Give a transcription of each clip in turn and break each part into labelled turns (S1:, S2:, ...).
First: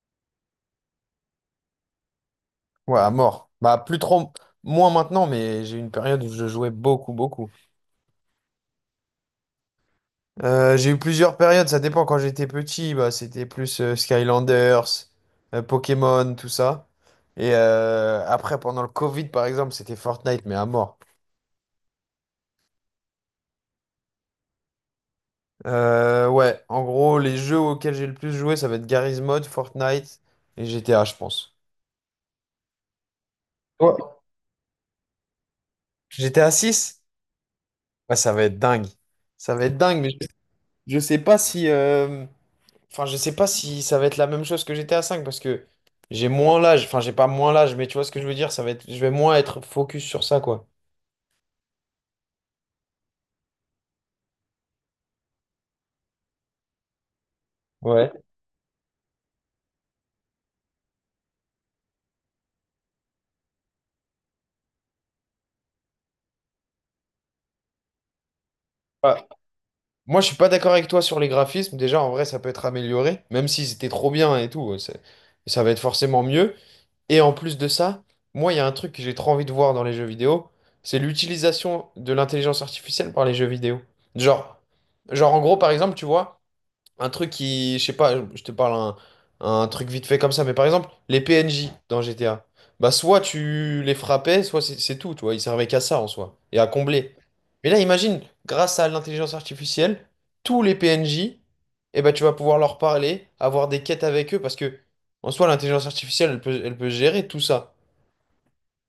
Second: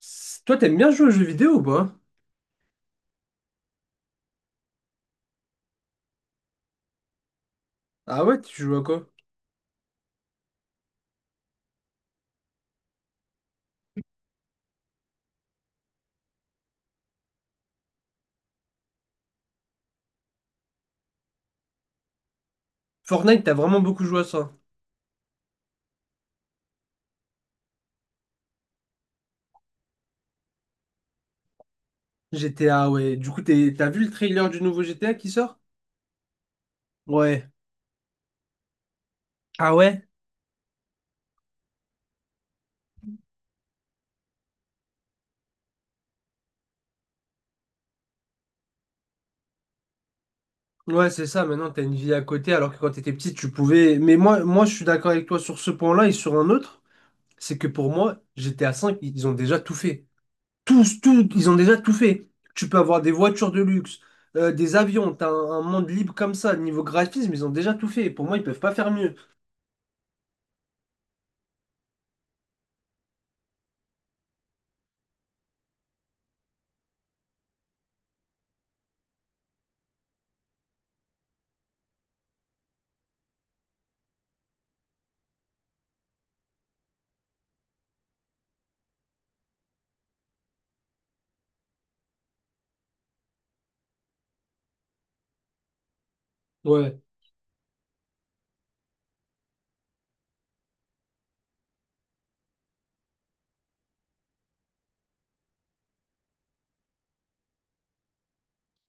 S1: Toi, t'aimes bien jouer aux jeux vidéo ou pas?
S2: Ouais, à mort. Bah, plus trop, moins maintenant, mais j'ai eu une période où je jouais beaucoup, beaucoup.
S1: Ah ouais, tu joues à quoi?
S2: J'ai eu plusieurs périodes, ça dépend. Quand j'étais petit, bah, c'était plus Skylanders, Pokémon, tout ça. Et après, pendant le Covid, par exemple, c'était Fortnite, mais à mort.
S1: Fortnite, t'as vraiment beaucoup joué à ça.
S2: Ouais, en gros, les jeux auxquels j'ai le plus joué, ça va être Garry's Mod, Fortnite et GTA, je pense.
S1: GTA, ouais. Du coup, t'as
S2: Toi,
S1: vu le trailer du nouveau GTA qui sort?
S2: GTA 6.
S1: Ouais.
S2: Ouais, ça va être dingue. Ça va
S1: Ah
S2: être dingue,
S1: ouais?
S2: mais je sais pas si, enfin, je sais pas si ça va être la même chose que GTA 5 parce que j'ai moins l'âge. Enfin, j'ai pas moins l'âge, mais tu vois ce que je veux dire, ça va être, je vais moins être focus sur ça, quoi.
S1: Ouais, c'est ça. Maintenant, t'as une vie à côté, alors que quand t'étais petit, tu pouvais. Mais moi, je suis d'accord avec toi sur ce point-là et sur un autre. C'est que pour
S2: Ouais.
S1: moi, GTA 5, ils ont déjà tout fait. Tous, ils ont déjà tout fait. Tu peux avoir des voitures de luxe, des avions, t'as un monde libre comme ça. Niveau graphisme, ils ont déjà tout fait. Pour moi, ils peuvent pas faire mieux.
S2: Ah, moi, je suis pas d'accord avec toi sur les graphismes. Déjà, en vrai, ça peut être amélioré, même s'ils étaient trop bien et tout. Ça va être forcément mieux. Et en plus de ça, moi, il y a un truc que j'ai trop envie de voir dans les jeux vidéo, c'est l'utilisation de l'intelligence artificielle par les jeux vidéo. Genre, genre, en gros, par exemple, tu vois. Un truc qui, je sais pas, je te parle un truc vite fait comme ça, mais par exemple, les PNJ dans GTA, bah soit tu les frappais, soit c'est tout, tu vois, ils servaient qu'à ça en soi, et à
S1: Ouais.
S2: combler. Mais là, imagine, grâce à l'intelligence artificielle, tous les PNJ, eh ben, tu vas pouvoir leur parler, avoir des quêtes avec eux, parce que en soi, l'intelligence artificielle, elle peut gérer tout ça,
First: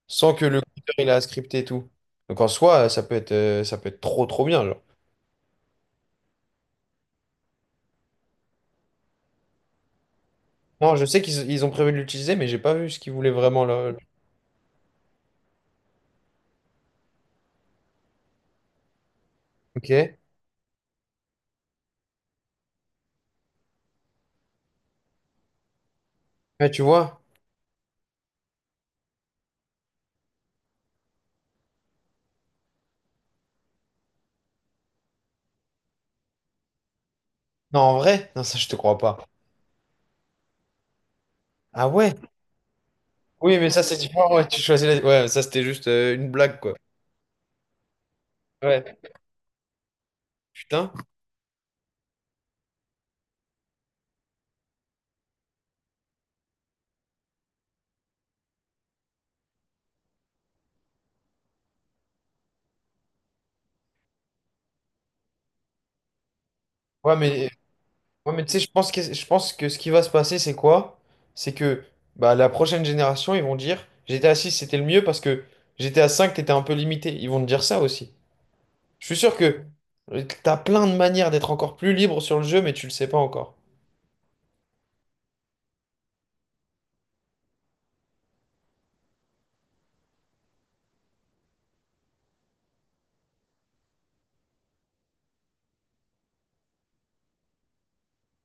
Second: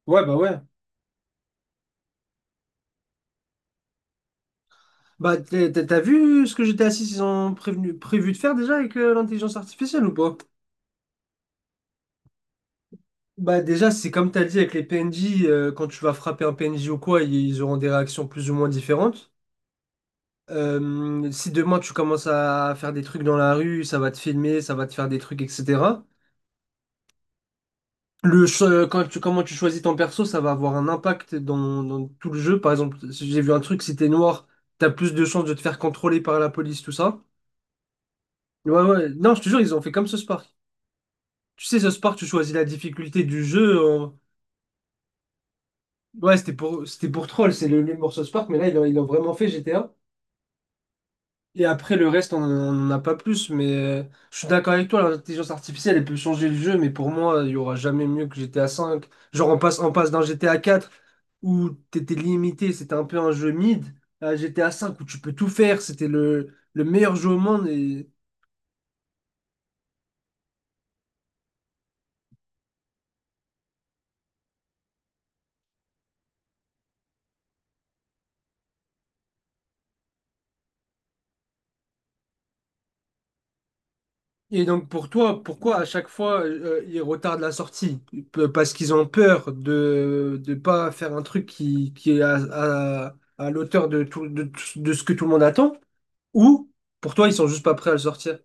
S2: sans que
S1: Ouais.
S2: le codeur, il a scripté et tout. Donc en soi, ça peut être trop trop bien, genre.
S1: Bah, t'as vu ce que j'étais assis ils ont prévu de faire déjà avec l'intelligence artificielle ou pas?
S2: Non, je sais qu'ils ont prévu de l'utiliser, mais j'ai pas vu ce qu'ils voulaient
S1: Bah,
S2: vraiment
S1: déjà,
S2: là.
S1: c'est comme t'as dit avec les PNJ, quand tu vas frapper un PNJ ou quoi, ils auront des réactions plus ou moins différentes.
S2: Ok.
S1: Si demain tu commences à faire des trucs dans la rue, ça va te filmer, ça va te faire des trucs, etc.
S2: Ouais, tu vois?
S1: Le, cho- quand tu, comment tu choisis ton perso, ça va avoir un impact dans tout le jeu. Par exemple, si j'ai vu un truc, si t'es noir, t'as plus de chances de te faire contrôler par la police, tout ça.
S2: Non, en vrai? Non, ça, je te
S1: Ouais,
S2: crois
S1: ouais.
S2: pas.
S1: Non, je te jure, ils ont fait comme ce Spark. Tu sais,
S2: Ah
S1: ce
S2: ouais?
S1: Park, tu choisis la difficulté du
S2: Oui, mais
S1: jeu.
S2: ça, c'est
S1: en-
S2: différent. Ouais, tu choisis la, ouais, ça, c'était juste une
S1: Ouais,
S2: blague, quoi.
S1: c'était pour troll, c'est le nul Source Park, mais là,
S2: Ouais.
S1: ils l'ont vraiment fait GTA.
S2: Putain.
S1: Et après, le reste, on n'en a pas plus. Mais je suis d'accord avec toi, l'intelligence artificielle, elle peut changer le jeu, mais pour moi, il y aura jamais mieux que GTA 5. Genre, on passe d'un GTA 4 où t'étais limité, c'était un peu un jeu mid, à GTA 5 où tu peux tout faire, c'était le meilleur
S2: Ouais,
S1: jeu au
S2: mais,
S1: monde. Et
S2: ouais, mais tu sais, je pense que ce qui va se passer, c'est quoi? C'est que bah, la prochaine génération, ils vont dire GTA 6 c'était le mieux parce que GTA 5 t'étais un peu limité. Ils vont te dire ça aussi. Je suis sûr que t'as plein de manières d'être encore plus libre sur le jeu, mais tu le sais pas encore.
S1: Et donc pour toi, pourquoi à chaque fois ils retardent la sortie? Pe- Parce qu'ils ont peur de ne pas faire un truc qui est à- à l'auteur de ce que tout le monde attend? Ou pour toi, ils sont juste pas prêts à le sortir?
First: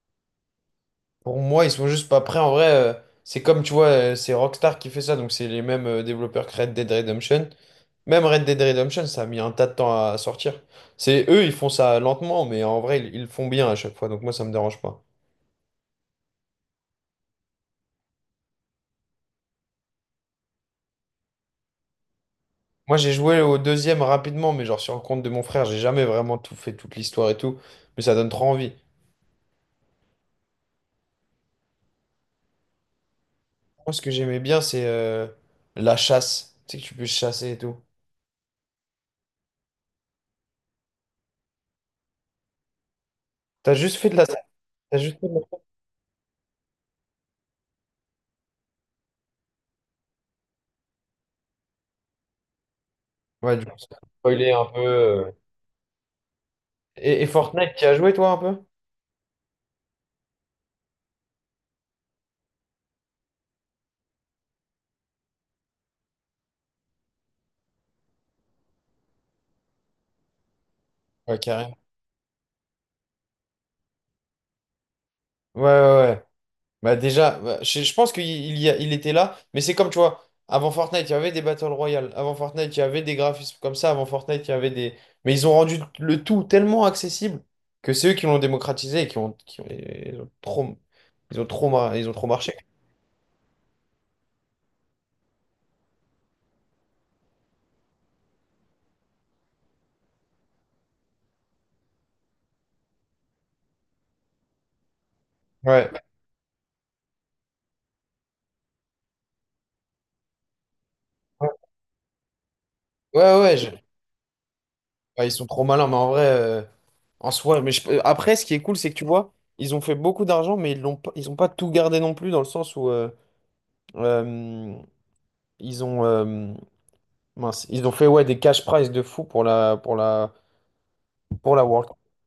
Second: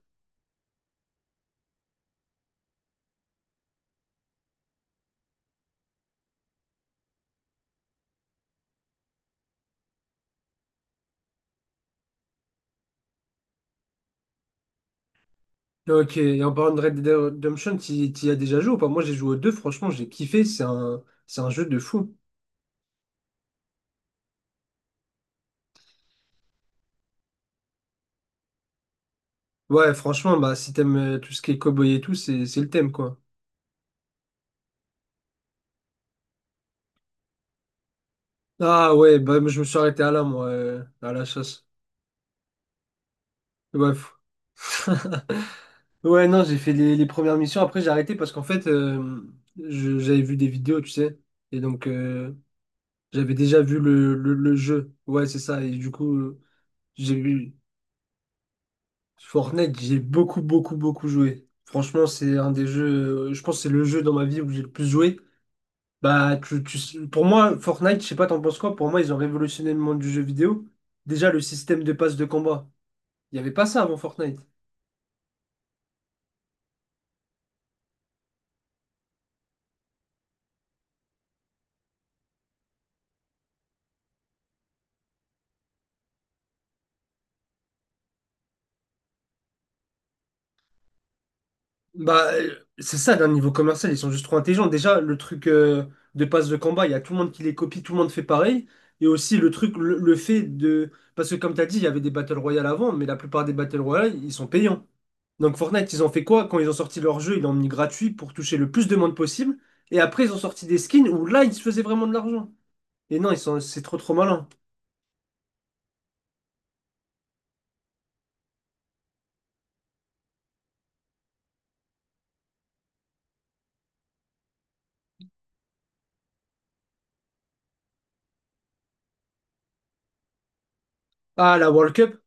S2: Pour moi, ils sont juste pas prêts. En vrai, c'est comme tu vois, c'est Rockstar qui fait ça, donc c'est les mêmes développeurs que Red Dead Redemption. Même Red Dead Redemption, ça a mis un tas de temps à sortir. C'est eux, ils font ça lentement, mais en vrai, ils le font bien à chaque fois, donc moi, ça me dérange pas.
S1: Bah, ok, et en parlant de Red Dead Redemption, t'y y as déjà joué ou pas? Moi j'ai joué aux deux, franchement j'ai kiffé, c'est un jeu de fou.
S2: Moi, j'ai joué au deuxième rapidement, mais genre sur le compte de mon frère, j'ai jamais vraiment tout fait, toute l'histoire et tout, mais ça donne trop envie.
S1: Ouais, franchement, bah si t'aimes tout ce qui est cowboy et tout, c'est le thème quoi.
S2: Moi, ce que j'aimais bien, c'est la chasse. Tu sais que tu peux chasser et tout.
S1: Ah ouais, bah je me suis arrêté à là moi, à la chasse.
S2: T'as
S1: Ouais,
S2: juste fait
S1: fou.
S2: de la... T'as juste fait de la...
S1: Ouais, non, j'ai fait les premières missions. Après, j'ai arrêté parce qu'en fait, j'avais vu des vidéos, tu sais. Et donc, j'avais
S2: Ouais,
S1: déjà
S2: du coup,
S1: vu
S2: spoiler
S1: le
S2: un peu.
S1: jeu. Ouais, c'est ça. Et du coup, j'ai
S2: Et
S1: vu
S2: Fortnite, tu as joué toi un peu?
S1: Fortnite, j'ai beaucoup, beaucoup, beaucoup joué. Franchement, c'est un des jeux, je pense que c'est le jeu dans ma vie où j'ai le plus joué. Bah, pour moi, Fortnite, je sais pas, t'en penses quoi? Pour moi, ils ont révolutionné le monde du jeu vidéo. Déjà,
S2: Ouais,
S1: le
S2: carrément.
S1: système de passe de combat. Il n'y avait pas ça avant Fortnite.
S2: Ouais, ouais, ouais. Bah déjà, bah, je pense qu'il il y a- il était là, mais c'est comme, tu vois, avant Fortnite, il y avait des Battle Royale, avant Fortnite, il y avait des graphismes comme ça, avant Fortnite, il y avait des... Mais ils ont rendu le tout tellement accessible que c'est eux qui l'ont démocratisé et qui ont, qui ont, ils ont trop, mar- ils ont trop
S1: Bah,
S2: marché.
S1: c'est ça, d'un niveau commercial, ils sont juste trop intelligents. Déjà, le truc de passe de combat il y a tout le monde qui les copie, tout le monde fait pareil. Et aussi le truc, le fait de... Parce que comme tu as dit, il y avait des Battle Royale avant, mais la plupart des Battle Royale, ils sont payants. Donc
S2: Ouais.
S1: Fortnite, ils ont fait quoi? Quand ils ont sorti leur jeu, ils l'ont mis gratuit pour toucher le plus de monde possible. Et après, ils ont sorti des skins où là,
S2: Ouais,
S1: ils se faisaient vraiment de l'argent. Et non, ils
S2: ouais, ouais,
S1: sont... c'est trop trop malin.
S2: ouais, ils sont trop malins, mais en vrai, en soi, après, ce qui est cool, c'est que tu vois, ils ont fait beaucoup d'argent, mais ils ont pas tout gardé non plus, dans le sens où... euh, ils ont, euh, Mince, ils ont fait ouais, des cash prize de fou pour la, pour la, pour
S1: Ah,
S2: la
S1: la
S2: World
S1: World
S2: Cup.
S1: Cup.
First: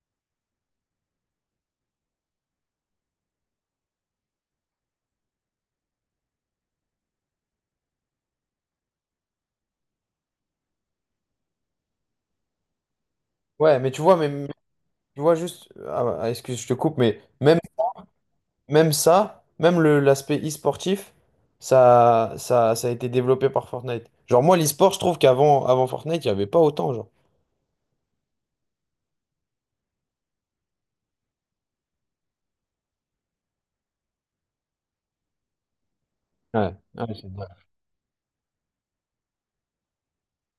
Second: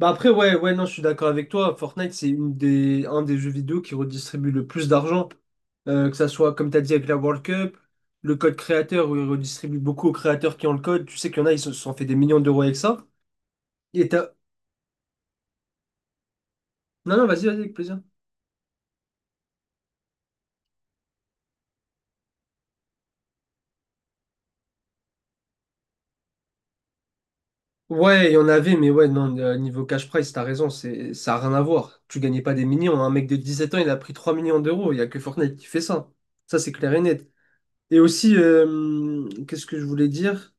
S1: Bah après, ouais, ouais, non, je suis d'accord avec toi. Fortnite, c'est un des jeux vidéo qui redistribue le plus d'argent. Que ça soit, comme tu as dit, avec la World Cup, le code créateur, où il redistribue beaucoup aux créateurs qui ont le code. Tu sais qu'il y en a, ils se sont fait des millions d'euros avec ça.
S2: Ouais, mais tu
S1: Et
S2: vois, mais
S1: t'as...
S2: mais tu vois juste, excuse, je te coupe,
S1: Non,
S2: mais
S1: non, vas-y, vas-y,
S2: même,
S1: avec plaisir.
S2: même ça, même le, l'aspect e-sportif, ça a été développé par Fortnite. Genre, moi, l'e-sport, je trouve qu'avant Fortnite, il n'y avait pas autant, genre.
S1: Ouais, il y en avait, mais ouais, non, niveau cash prize, t'as raison, ça a rien à voir. Tu gagnais pas des millions. Un mec de 17 ans, il a pris 3 millions d'euros. Il y a que Fortnite qui fait ça. Ça, c'est
S2: Ouais,
S1: clair et
S2: ouais, c'est
S1: net.
S2: vrai.
S1: Et aussi, qu'est-ce que je voulais dire?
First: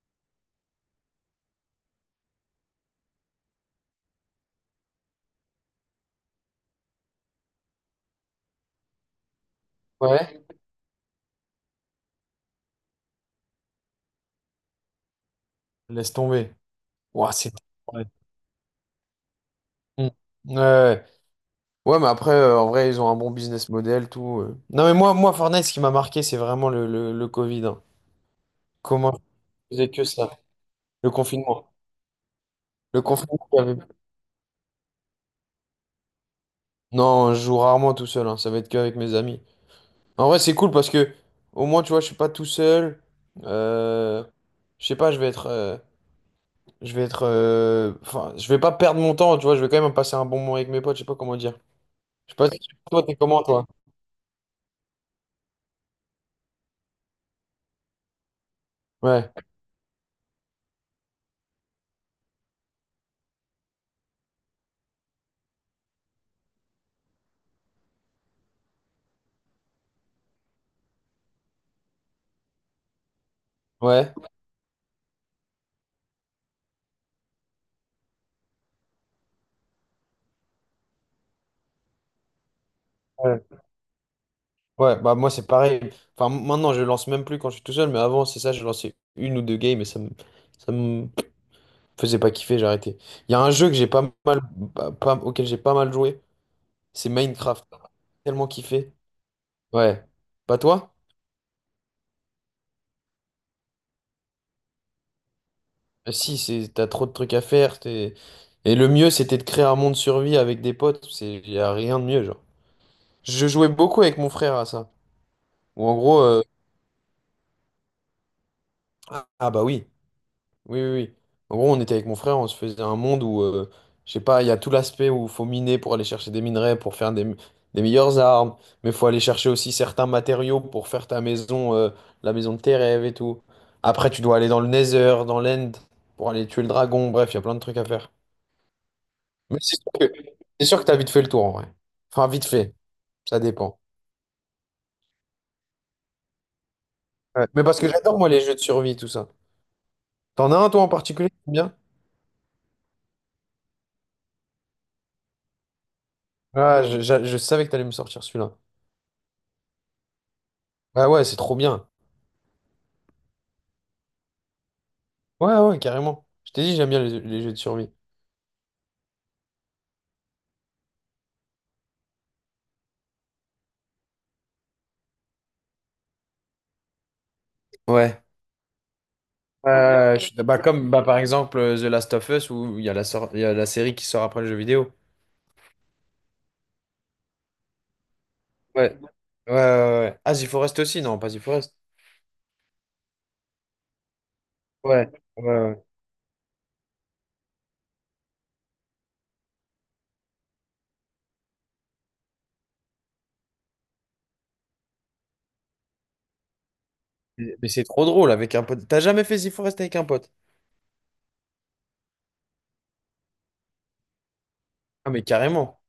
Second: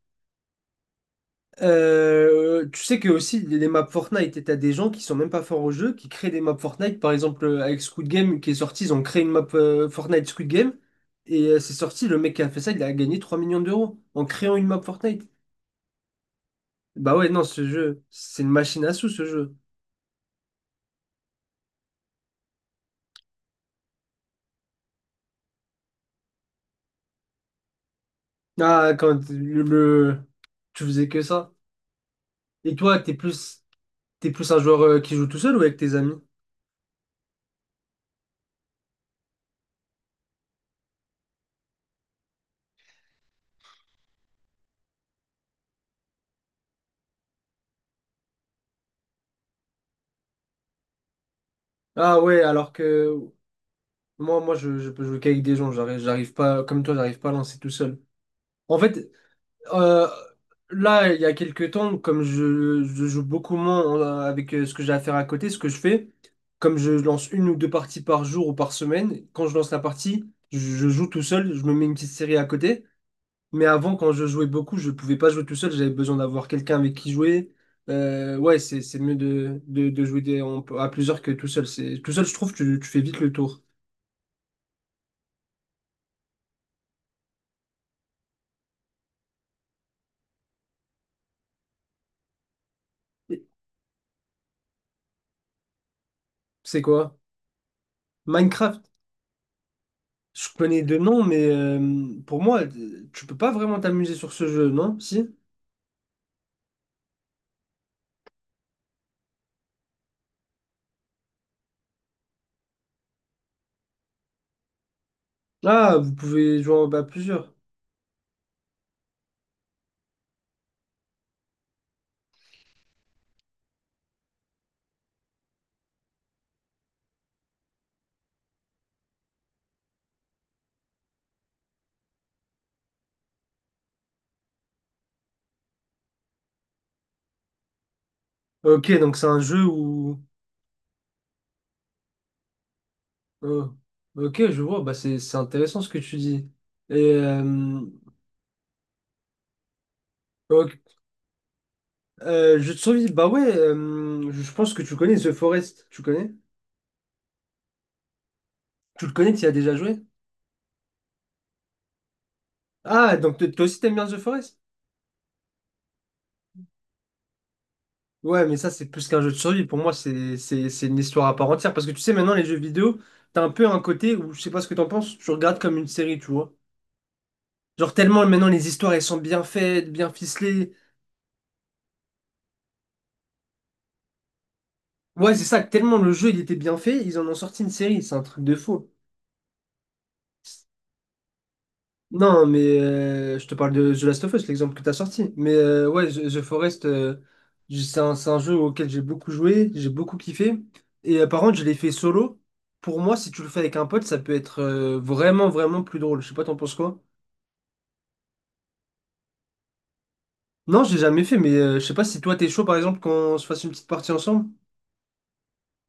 S1: Tu sais que aussi les maps Fortnite, t'as des gens qui sont même pas forts au jeu, qui créent des maps Fortnite. Par exemple, avec Squid Game qui est sorti, ils ont créé une map Fortnite
S2: Ouais.
S1: Squid Game. Et c'est sorti, le mec qui a fait ça, il a gagné 3 millions d'euros en créant une map Fortnite.
S2: Laisse tomber.
S1: Bah ouais,
S2: Ouah,
S1: non,
S2: c'est...
S1: ce jeu,
S2: Ouais.
S1: c'est une machine à sous ce jeu.
S2: Mm. Ouais, ouais. Ouais, mais après, en vrai, ils ont un bon business model, tout. Non, mais moi, Fortnite, ce qui m'a marqué, c'est vraiment le Covid. Hein.
S1: Ah,
S2: Comment
S1: quand
S2: je faisais que ça?
S1: tu faisais
S2: Le
S1: que ça.
S2: confinement.
S1: Et toi,
S2: Le confinement. Il y avait...
S1: t'es plus un joueur qui joue tout seul ou avec tes amis?
S2: Non, je joue rarement tout seul, hein, ça va être qu'avec mes amis. En vrai, c'est cool parce que au moins, tu vois, je suis pas tout seul. Euh, Je sais pas, je vais être. Je vais être. Enfin, je vais pas perdre mon temps, tu vois. Je vais quand même passer un bon moment avec mes potes. Je sais pas comment dire.
S1: Ah
S2: Je sais
S1: ouais,
S2: pas si
S1: alors
S2: toi, t'es
S1: que
S2: comment, toi?
S1: moi, je peux jouer qu'avec des gens. J'arrive pas, comme toi, j'arrive pas à lancer tout seul. En fait,
S2: Ouais.
S1: Euh, là, il y a quelques temps, comme je joue beaucoup moins avec ce que j'ai à faire à côté, ce que je fais, comme je lance une ou deux parties par jour ou par semaine, quand je lance la partie, je joue tout seul, je me mets une petite série à côté. Mais avant, quand
S2: Ouais.
S1: je jouais beaucoup, je pouvais pas jouer tout seul, j'avais besoin d'avoir quelqu'un avec qui jouer. Ouais, c'est mieux de jouer à plusieurs que tout seul. C'est, tout seul, je trouve, tu fais vite le
S2: Ouais.
S1: tour.
S2: Ouais, bah moi, c'est pareil. Enfin, maintenant, je lance même plus quand je suis tout seul, mais avant, c'est ça, je lançais une ou deux games et ça me faisait pas kiffer, j'ai arrêté. Il y a un jeu que j'ai pas mal, pas- pas- auquel j'ai pas mal joué.
S1: C'est
S2: C'est
S1: quoi?
S2: Minecraft, t'as tellement
S1: Minecraft?
S2: kiffé. Ouais.
S1: Je
S2: Pas
S1: connais
S2: toi?
S1: deux noms, mais pour moi, tu peux pas vraiment t'amuser sur ce jeu, non? Si?
S2: Si, c'est t'as trop de trucs à faire. Et le mieux, c'était de créer un monde survie avec des potes. C'est y a rien de mieux, genre. Je jouais beaucoup avec mon frère à ça. Ou en
S1: Ah, vous
S2: gros,
S1: pouvez jouer à plusieurs.
S2: ah ah bah oui. Oui, oui, oui. En gros, on était avec mon frère, on se faisait un monde où, je sais pas, il y a tout l'aspect où il faut miner pour aller chercher des minerais, pour faire des meilleures armes, mais il faut aller chercher aussi certains matériaux pour faire ta maison, la maison de tes rêves et tout. Après, tu dois aller dans le Nether, dans l'End, pour aller tuer le dragon, bref, il y a plein de trucs à faire.
S1: Ok, donc c'est un
S2: Mais
S1: jeu où...
S2: c'est sûr que t'as vite fait le tour, en vrai. Enfin, vite fait, ça
S1: Oh,
S2: dépend.
S1: ok, je vois, bah c'est intéressant ce que tu dis. Et...
S2: Ouais. Mais parce que j'adore, moi, les jeux de survie, tout ça. T'en as un,
S1: Ok,
S2: toi, en particulier, qui t'aime bien?
S1: jeu de survie, bah ouais, je pense que tu connais The Forest, tu connais?
S2: Ah, je savais que t'allais me sortir celui-là.
S1: Tu le connais, tu y as déjà joué?
S2: Ah ouais, c'est trop bien.
S1: Ah, donc toi aussi t'aimes bien The Forest?
S2: Ouais, ouais, carrément. Je t'ai dit, j'aime bien les jeux de survie.
S1: Ouais, mais ça, c'est plus qu'un jeu de survie. Pour moi, c'est une histoire à part entière. Parce que tu sais, maintenant, les jeux vidéo, t'as un peu un côté où, je sais pas ce que t'en penses, tu regardes comme une série, tu vois. Genre,
S2: Ouais.
S1: tellement maintenant, les histoires, elles sont bien faites, bien
S2: Bah,
S1: ficelées.
S2: comme bah, par exemple The Last of Us où il y a la série qui sort après le jeu vidéo.
S1: Ouais, c'est ça, tellement le jeu, il était bien fait, ils en ont sorti une série. C'est un truc de fou.
S2: Ouais. Ouais, ouais, ouais. Ah, The Forest aussi, non, pas The Forest.
S1: Non, mais je te parle de The Last of Us, l'exemple que tu as
S2: Ouais,
S1: sorti.
S2: ouais,
S1: Mais
S2: ouais.
S1: ouais, The Forest, c'est un jeu auquel j'ai beaucoup joué, j'ai beaucoup kiffé. Et par contre, je l'ai fait solo. Pour moi, si tu le fais avec un pote, ça peut être vraiment, vraiment plus drôle. Je sais pas, t'en penses quoi?
S2: Mais c'est trop drôle avec un pote. T'as jamais fait The Forest avec un pote?
S1: Non, j'ai jamais fait, mais je sais pas si toi, t'es chaud, par exemple, qu'on se fasse une petite partie ensemble.
S2: Ah, mais carrément.